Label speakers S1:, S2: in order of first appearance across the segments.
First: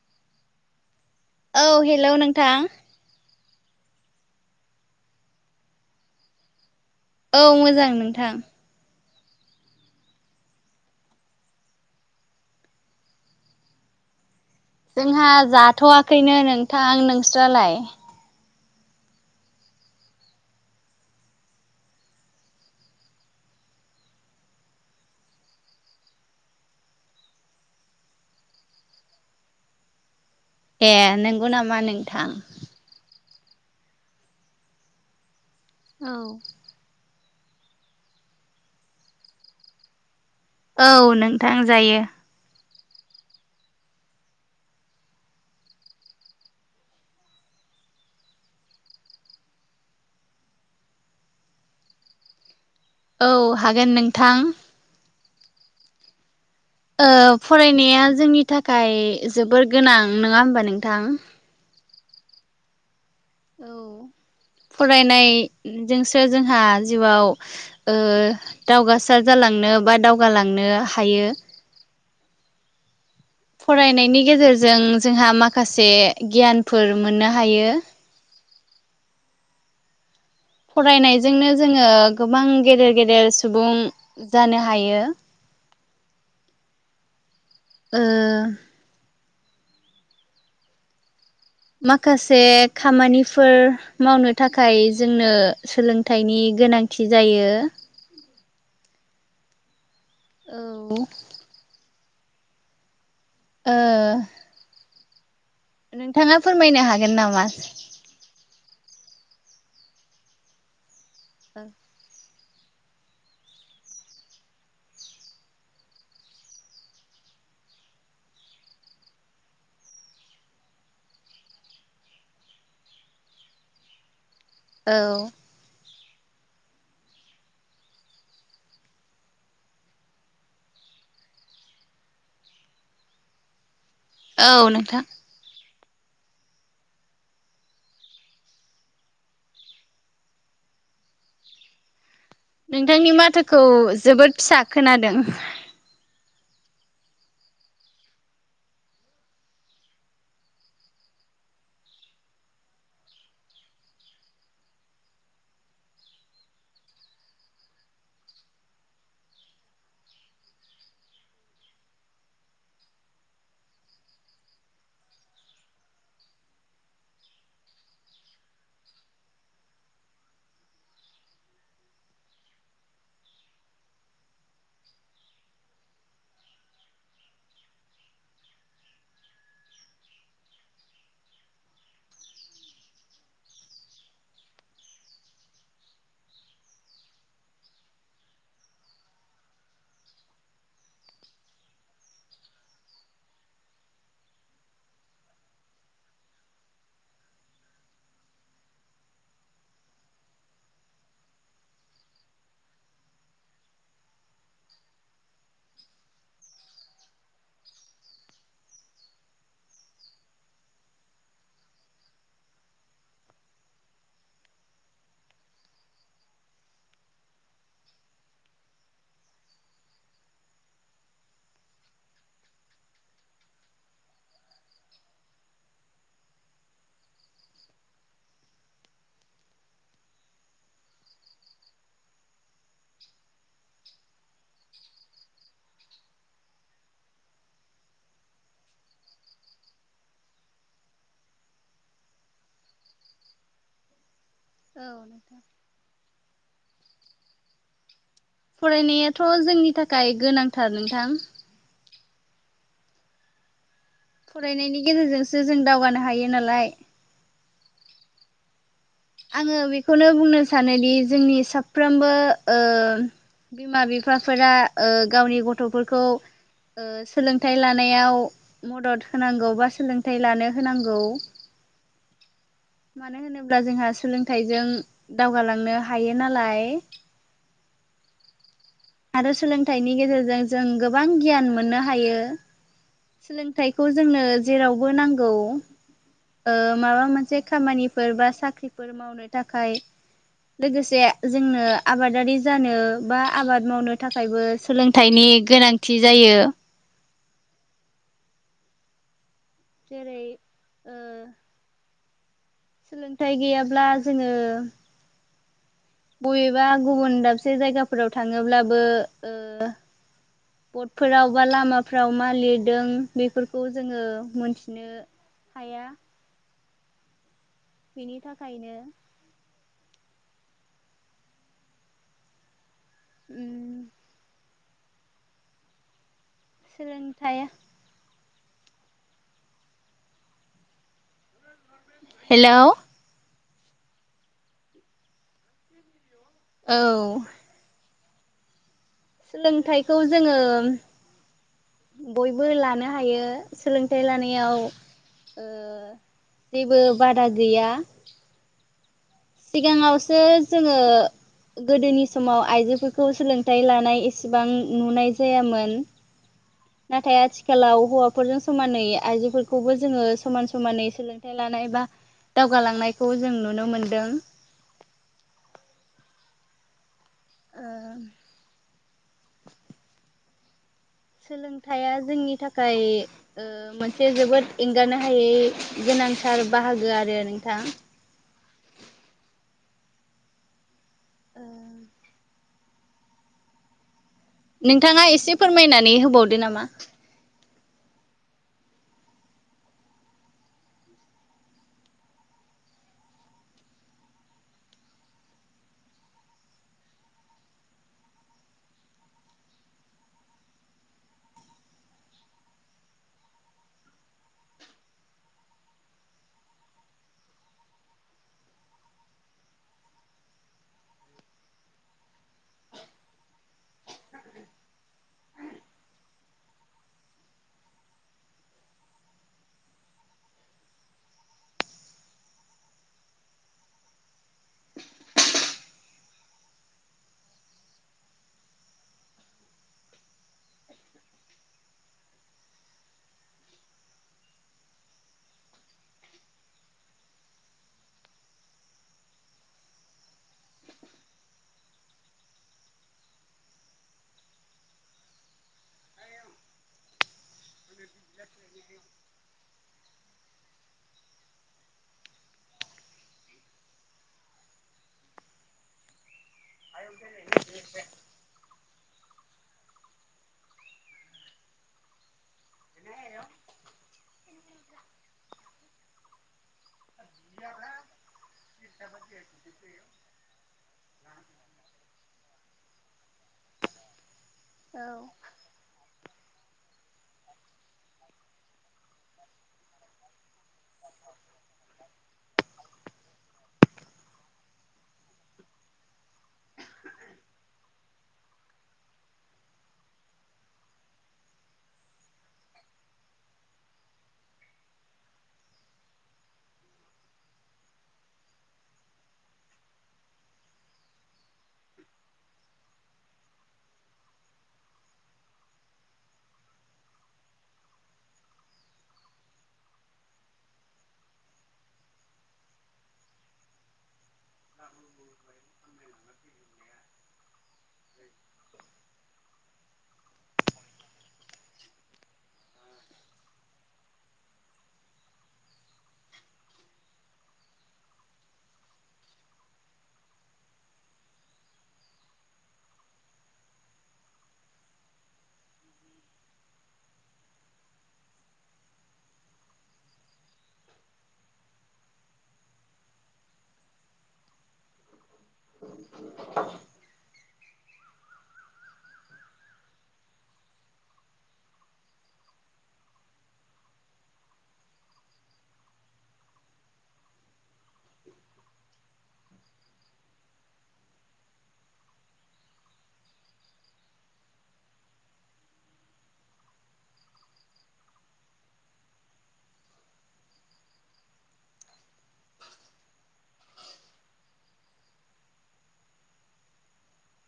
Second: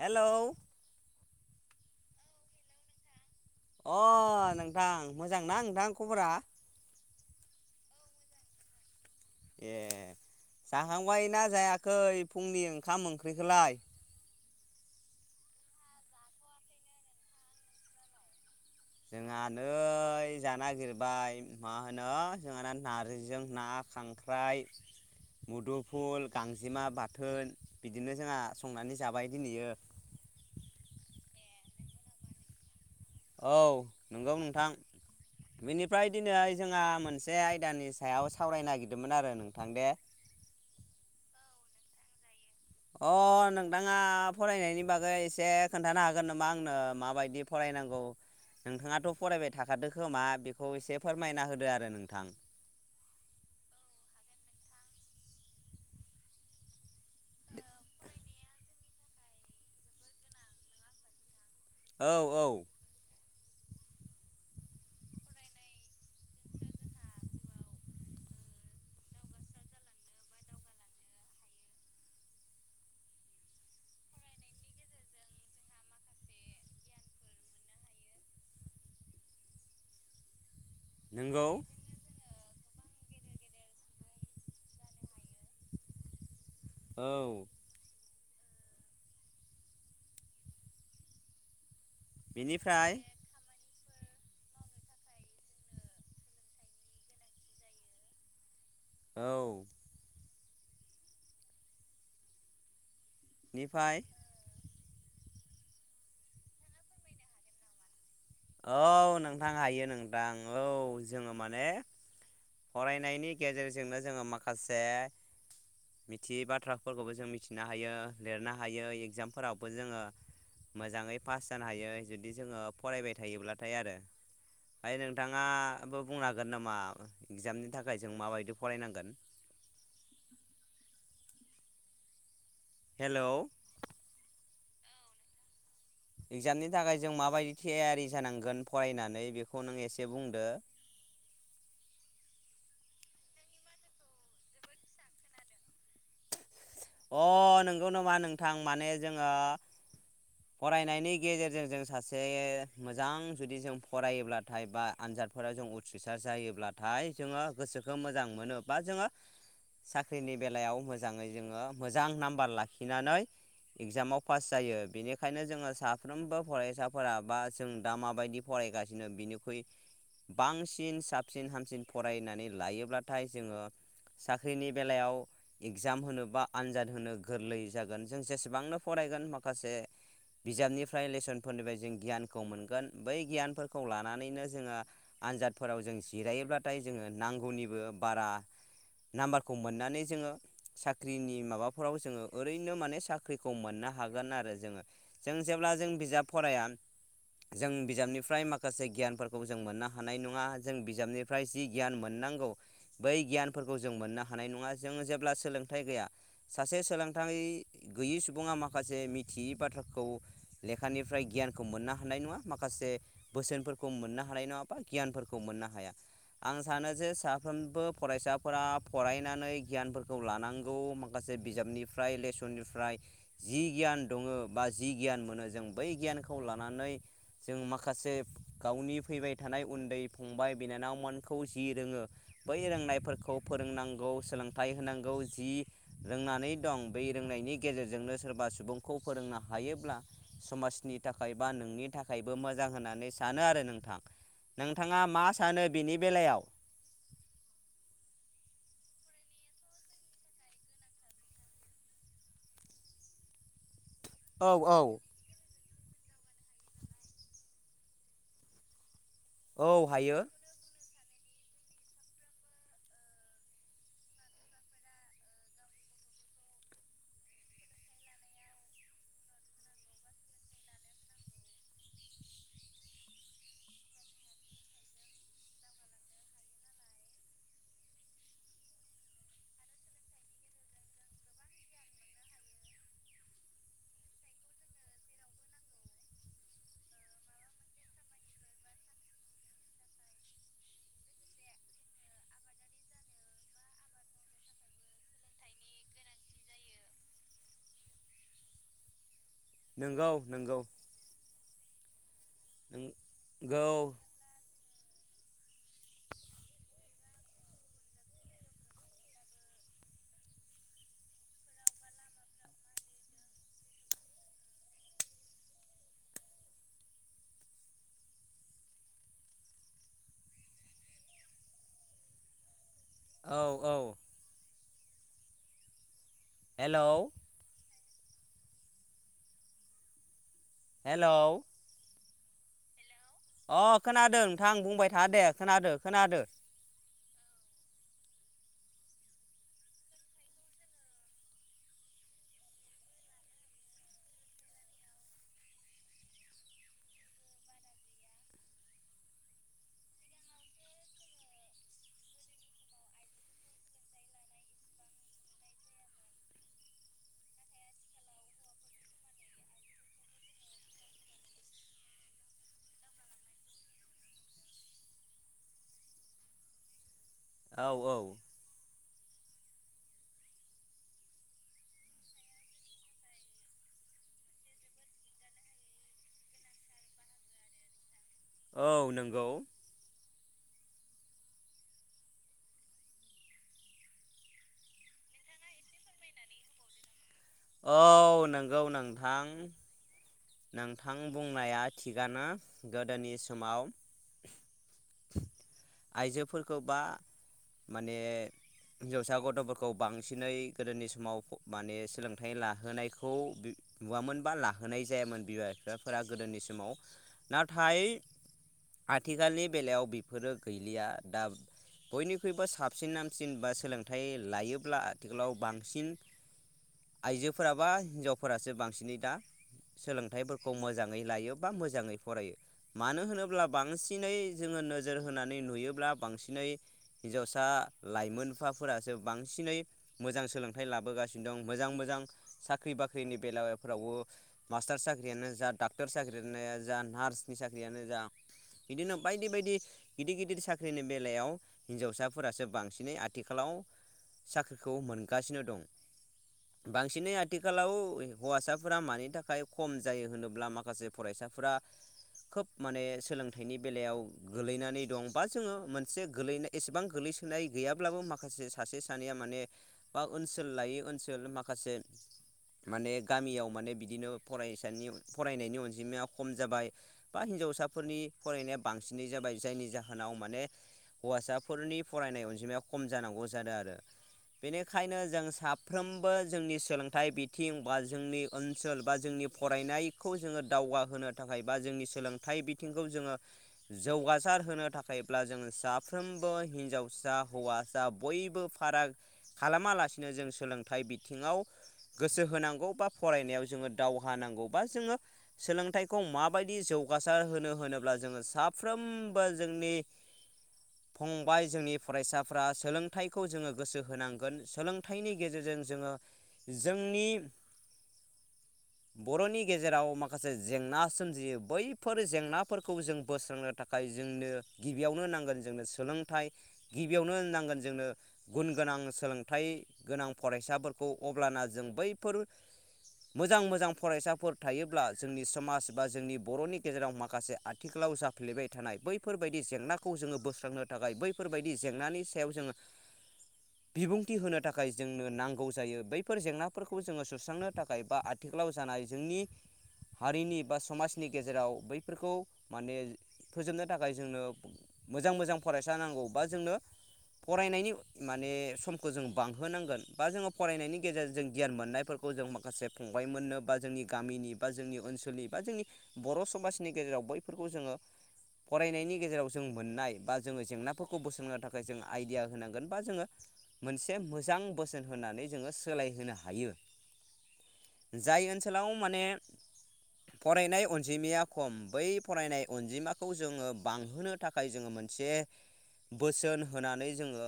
S1: Hello
S2: औ hello नोंथां
S1: अ नोंथां मोजांना नोंथां खबरा?
S2: औ मोजां नोंथां
S1: ए जाखांबाय ना जायाखै फुंनि ओंखाम ओंख्रिखौलाय?
S2: जोंहा जाथ'वाखैनो नोंथां नोंस्रलाय?
S1: जोंहा नै जानो नागिरबाय मा होनो जोंहाना नारजिजों ना। खांख्राइ मुदुफुल गांजेमा बाथोन बिदिनो जोंहा संनानै जाबाय दिनैयो। [inaudible]
S2: ए नंगौ नामा नोंथां?
S1: औ नंगौ नोंथां बेनिफ्राय दिनै जोंहा मोन बे आयदानि सायाव सावरायनो नागिरदोंमोन आरो नोंथां दे।
S2: औ नोंथां जायो।
S1: अ नोंथाङा फरायनायनि बागै एसे खोन्थानो हागोन नामा आंनो माबायदि फराय नांगौ नोंथाङाथ' फरायबाय थाखादो खोमा बेखौ एसे फोरमायना होदो आरो नोंथां।
S2: औ हागोन नोंथां। फरायनाया जोंनि थाखाय जोबोर गोनां नङा होमबा नोंथां?
S1: औ औ
S2: फरायनायजोंसो जोंहा जिउआव ओ दावगासार जालांनो बा दावगालांनो हायो।
S1: [inaudible]
S2: फरायनायनि गेजेरजों जोंहा माखासे गियानफोर मोननो हायो।
S1: [inaudible] नंगौ
S2: फरायनायजोंनो जोङो गोबां गेदेर गेदेर सुबुं जानो हायो।
S1: औ
S2: ओ माखासे
S1: बेनिफ्राय
S2: खामानिफोर मावनो थाखाय जोंनो सोलोंथाइनि गोनांथि जायो।
S1: औ
S2: औ ओ
S1: निफ्राय
S2: नोंथाङा फोरमायनो हागोन नामा?
S1: औ नोंथां हायो नोंथां औ जोङो माने फरायनायनि गेजेरजोंनो जोङो माखासे मिथियै बाथ्राफोरखौबो जों मिथिनो हायो लिरनो हायो एग्जामफोरावबो जोङो मोजाङै पास जानो हायो जुदि जोङो फरायबाय थायोब्लाथाय आरो ओमफ्राय
S2: औ
S1: नोंथाङा आबो बुंनो हागोन नामा इगजामनि थाखाय जों माबायदि फरायनांगोन। [inaudible] हेल'
S2: औ नोंथां
S1: एगजामनि थाखाय जों माबायदि थियारि जानांगोन फरायनानै बेखौ नों एसे बुंदो। [inaudible]
S2: नोंथांनि माथोखौ जोबोद फिसा खोनादों।
S1: अह नंगौ नामा नोंथां माने जोङो फरायनायनि गेजेरजों जों सासे मोजां जुदि जों फरायोब्लाथाय बा आनजाद फोराव जों उथ्रिसार जायोब्लाथाय जोङो गोसोखौ मोजां मोनो बा जोङो साख्रिनि बेलायाव मोजाङै जोङो मोजां नाम्बार लाखिनानै एगजामाव पास जायो बेनि खायनो जोङो साफ्रोमबो फरायसाफोरा बा जों दा माबायदि फरायगासिनो बिनिख्रुइ बांसिन साबसिन हामसिन फरायनानै लायोब्लाथाय जोङो साख्रिनि बेलायाव इग्जाम होनो बा आनजाद होनो गोरलै जागोन जों जेसेबांनो फराय गोन माखासे बिजाबनिफ्राय लेसनफोरनिफ्राय जों गियानखौ मोनगोन बै गियानफोरखौ लानानैनो जोङो आनजाद दफोराव जों जिरायोब्लाथाय जोङो नांगौनिबो बारा नाम्बारखौ मोननानै जोङो साख्रिनि माबाफोराव जोङो ओरैनो माने साख्रिखौ मोन हागोन आरो जोङो जों जेब्ला जों बिजाब फराया जों बिजाबनिफ्राय माखासे गियानफोरखौ जों मोननो हानाय नङा जों बिजाबनिफ्राय जि गियान मोननो नांगौ बै गियानफोरखौ जों मोननो हानाय नङा जों जेब्ला सोलोंथाइ गैया सासे सोलोंथाइ गैयि सुबुङा माखासे मिथियै बाथ्राखौ लेखानिफ्राय गियानखौ मोननो हानाय नङा माखासे बोसोनफोरखौ मोननो हानाय नङा बा गियानफोरखौ मोन मोननो हाया। आं सानो जे साफ्रोमबो फरायसाफोरा फरायनानै गियानफोरखौ लानांगौ माखासे से बिजाबनिफ्राय लेसननिफ्राय जि गियान दङो बा जि गियान मोनो जों बै गियानखौ लानानै जों माखासे गावनि फैबाय थानाय उन्दै फंबाय बिनानावमोनखौ जि रोङो बै रोंनायफोरखौ फोरोंनांगौ सोलोंथाइ होनांगौ जि रोंनानै दं बै रोंनाय बिनि गेजेरजोंनो सोरबा सुबुंखौ फोरोंना हायोब्ला समाजनि थाखाय बा नोंनि थाखायबो मोजां होननानै सानो आरो नोंथां। नोंथाङा मा
S2: नोंथां
S1: सानो बिनि बेलायाव
S2: फरायनायाथ' जोंनि थाखाय गोनांथार नोंथां।
S1: औ औ
S2: फरायनायनि गेजेरजोंसो जों दावगानो हायो नालाय आङो
S1: औ
S2: बेखौनो
S1: हायो
S2: बुंनो सानोदि जोंनि साफ्रोमबो ओ बिमा बिफाफोरा ओ गावनि गथ'फोरखौ ओ सोलोंथाइ लानायाव मदद होनांगौ बा सोलोंथाइ लानो होनांगौ
S1: [inaudible]
S2: मानो होनोब्ला जोंहा सोलोंथाइजों दावगालांनो हायो नालाय आरो सोलोंथाइनि गेजेरजों जों गोबां गियान मोननो हायो। सोलोंथाइखौ जोंनो जेरावबो नांगौ। ओ माबा मोनसे खामानिफोर बा साख्रिफोर मावनो थाखाय लोगोसे जोंनो आबादारि जानो बा आबाद मावनो थाखायबो सोलोंथाइनि गोनांथि जायो।
S1: नोंगौ
S2: जेरै
S1: नोंगौ
S2: ओ सोलोंथाइ
S1: नोंगौ
S2: गैयाब्ला जोङो बबेबा गुबुन दाबसे जायगाफोराव थाङोब्लाबो ओ बटफोराव बा लामाफ्राव मा लिरदों बेफोरखौ जोङो मोनथिनो हाया। बिनि थाखायनो
S1: औ
S2: उम
S1: औ। हेलौ
S2: सोलोंथाइया।
S1: हेलौ
S2: हेलौ
S1: अ खोनादों नोंथां बुंबाय था दे खोनादो खोनादो।
S2: औ। सोलोंथाइखौ जोङो बयबो लानो हायो सोलोंथाइ लानायाव जेबो बादा गैया। सिगाङावसो जोङो गोदोनि समाव आइजोफोरखौ सोलोंथाइ लानाय एसेबां नुनाय जायामोन। नाथाय आथिखालाव हौवाफोरजों समानै आइजोफोरखौबो जोङो समान समानै सोलोंथायाइ ला नाय बा दावगालांनायखौ जों नुनो मोनदों। ओ
S1: औ औ।
S2: सोलोंथाइया जोंनि थाखाय मोनसे जोबोद एंगारनो हायै गोनांथार बाहागो आरो नोंथां।
S1: औ नंगौ।
S2: [inaudible] नोंथाङा एसे फोरमायनानै होबावदो नामा?
S1: औ नंगौ नोंथां। नोंथां बुंनाया थिगानो गोदोनि समाव आइजोफोरखौ बा माने हिनजावसा गथ'फोरखौ बांसिनै गोदोनि समाव माने सोलों थाइ लाहोनायखौ नुवामोन बा लाहोनाय जायामोन बिमा बिफाफोरा गोदोनि समाव नाथाय आथिखालनि बेलायाव बेफोरो गैलिया दा बयनिख्रुइबो साबसिन हामसिन बा सोलोंथाइ लायोब्ला आथिखालाव बांसिन। आइजोफोराबा हिनजावफोरासो बांसिनै दा सोलोंथाइफोरखौ मोजाङै लायो बा मोजाङै फरायो मानो होनोब्ला बांसिनै जोङो नोजोर होनानै नुयोब्ला बांसिनै हिनजावसा लाइमोनफाफोरासो बांसिनै मोजां सोलोंथाइ लाबोगासिनो दं मोजां मोजां साख्रि बाख्रिनि बेलाफ्रावबो मास्टार साख्रियानो जा डक्टर साख्रियानो जा नार्सनि साख्रियानो जा बिदिनो बायदि बायदि गिदिर गिदिर साख्रिनि बेलायाव हिनजावसाफोरासो बांसिनै आथिखालाव आव साख्रिखौ मोनगासिनो दं बांसिनै आथिखालाव हौवासाफोरा मानि थाखाय खम जायो होनोब्ला माखासे फरायसा फोरा खोब माने सोलोंथाइनि बेलायाव गोलैनानै दं बा जोङो मोनसे गोलैनाय एसेबां गोलैसोनाय गैयाब्लाबो माखासे सासे सानैया माने बा ओनसोल लायै ओनसोल माखासे माने गामियाव माने बिदिनो फरायसानि फरायनायनि अनजिमाया खम जाबाय बा हिनजावसाफोरनि फरायनाया बांसिनै जाबाय जायनि जाहोनाव माने हौवासाफोरनि फरायनाय अनजिमाया खम जानांगौ जादों आरो बेनिखायनो जों सा जोंनि सोलोंथाइ बिथिं बा जोंनि ओनसोल बा जोंनि फरायनायखौ जोङो दावगाहो नो थाखाय बा जोंनि सोलोंथाइ बिथिंखौ जोङो जौगासार होनो थाखायब्ला जोङो साफ्रोम फ्रोमबो हिनजावसा हौवासा बयबो फाराग खालामालासिनो जों सोलों थाइ बिथिङाव गोसो होनांगौ बा फरायनायाव जोङो दावहा नांगौ बा जोङो सोलोंथाइखौ माबायदि जौ गासार होनो होनोब्ला जोङो साफ्रोमबो जोंनि फंबाय जोंनि फरायसाफ्रा सोलोंथाइखौ जोङो गोसो होनांगोन सोलोंथाइनि गेजेर जों जोङो जोंनि बर'नि गेजेराव माखासे जेंना सोमजियो बैफोर जेंनाफोरखौ जों बोस्रांनो थाखाय जोंनो गिबियावनो नांगोन जोंनो सोलोंथाइ गिबियावनो नांगोन जोंनो गुन गोनां सोलोंथाइ गोनां फरायसाफोरखौ अब्लाना जों बैफोर मोजां मोजां फरायसाफोर थायोब्ला जोंनि समाज बा जोंनि बर'नि गेजेराव माखासे आथिखाल आव जाफ्लेबाय थानाय बैफोरबायदि जेंनाखौ जोङो बोस्रांनो थाखाय बैफोरबायदि जेंनानि सायाव जोङो बिबुंथि होनो थाखाय जोंनो नांगौ जायो बैफोर जेंनाफोरखौ जोङो सुस्रांनो थाखाय बा आथिखालाव जानाय जोंनि हारिनि बा समाजनि गेजेराव बैफोरखौ माने फोजोबनो थाखाय जोंनो मोजां मोजां फरायसा नांगौ बा जोंनो फरायनायनि माने समखौ जों बां- होनांगोन बा जोङो फरायनायनि गेजेरजों गियान मोननायफोरखौ जों माखासे फंबाय मोननो बा जोंनि गामिनि बा जोंनि ओनसोलनि बा जोंनि बर' समाजनि गेजेराव बैफोरखौ जोङो फरायनायनि गेजेराव जों मोननाय बा जोङो जेंनाफोरखौ बोस्रांनो थाखाय जों आइडिया होनांगोन बा जोङो मोनसे मोजां बोसोन होनानै जोङो सोलायहोनो हायो। जाय ओनसोलाव माने फरायनाय अनजिमाया खम बै फरायनाय अनजिमाखौ जोङो बांहोनो थाखाय जोङो मोन - से बोसोन होनानै जोङो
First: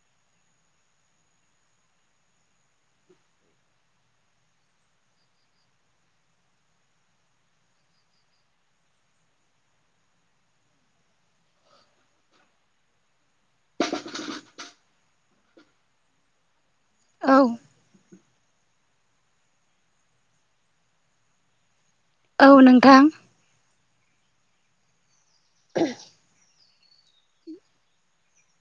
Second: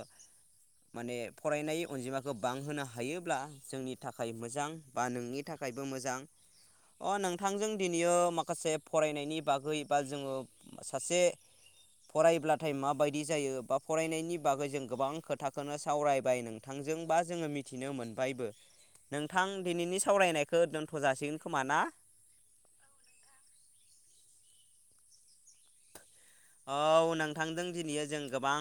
S1: माने फरायनाय अनजिमाखौ बांहोनो हायोब्ला जोंनि थाखाय मोजां बा नोंनि थाखायबो मोजां अ नोंथांजों दिनैयो माखासे फरायनायनि बागै बा जोङो सासे फरायब्लाथाय माबायदि जायो बा फरायनायनि बागै जों गोबां खोथाखौनो सावरायबाय नों थांजों बा
S2: औ
S1: जोङो मिथिनो मोनबायबो। नोंथां दिनैनि सावरायनायखौ दोनथ' जासिगोन खोमा ना
S2: औ नोंथां [unintelligible]
S1: औ नोंथांदों दिनैयो जों गोबां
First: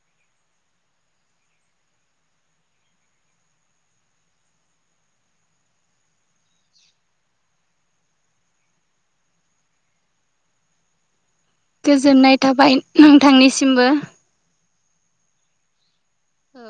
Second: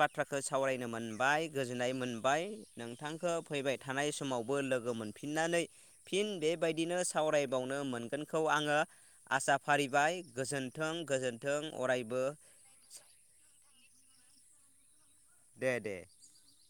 S1: बाथ्राखौ सावरायनो मोनबाय गोजोननाय मोनबाय। बाय नोंथांखौ फैबाय थानाय समावबो लोगो मोनफिननानै फिन बेबायदिनो साव फरायबावनो मोनगोनखौ आङो आसा फारिबाय गोजोन्थों गोजोन्थों। अरायबो
S2: गोजोननाय थाबाय ओम नोंथांनिसिमबो।
S1: दे दे
S2: औ।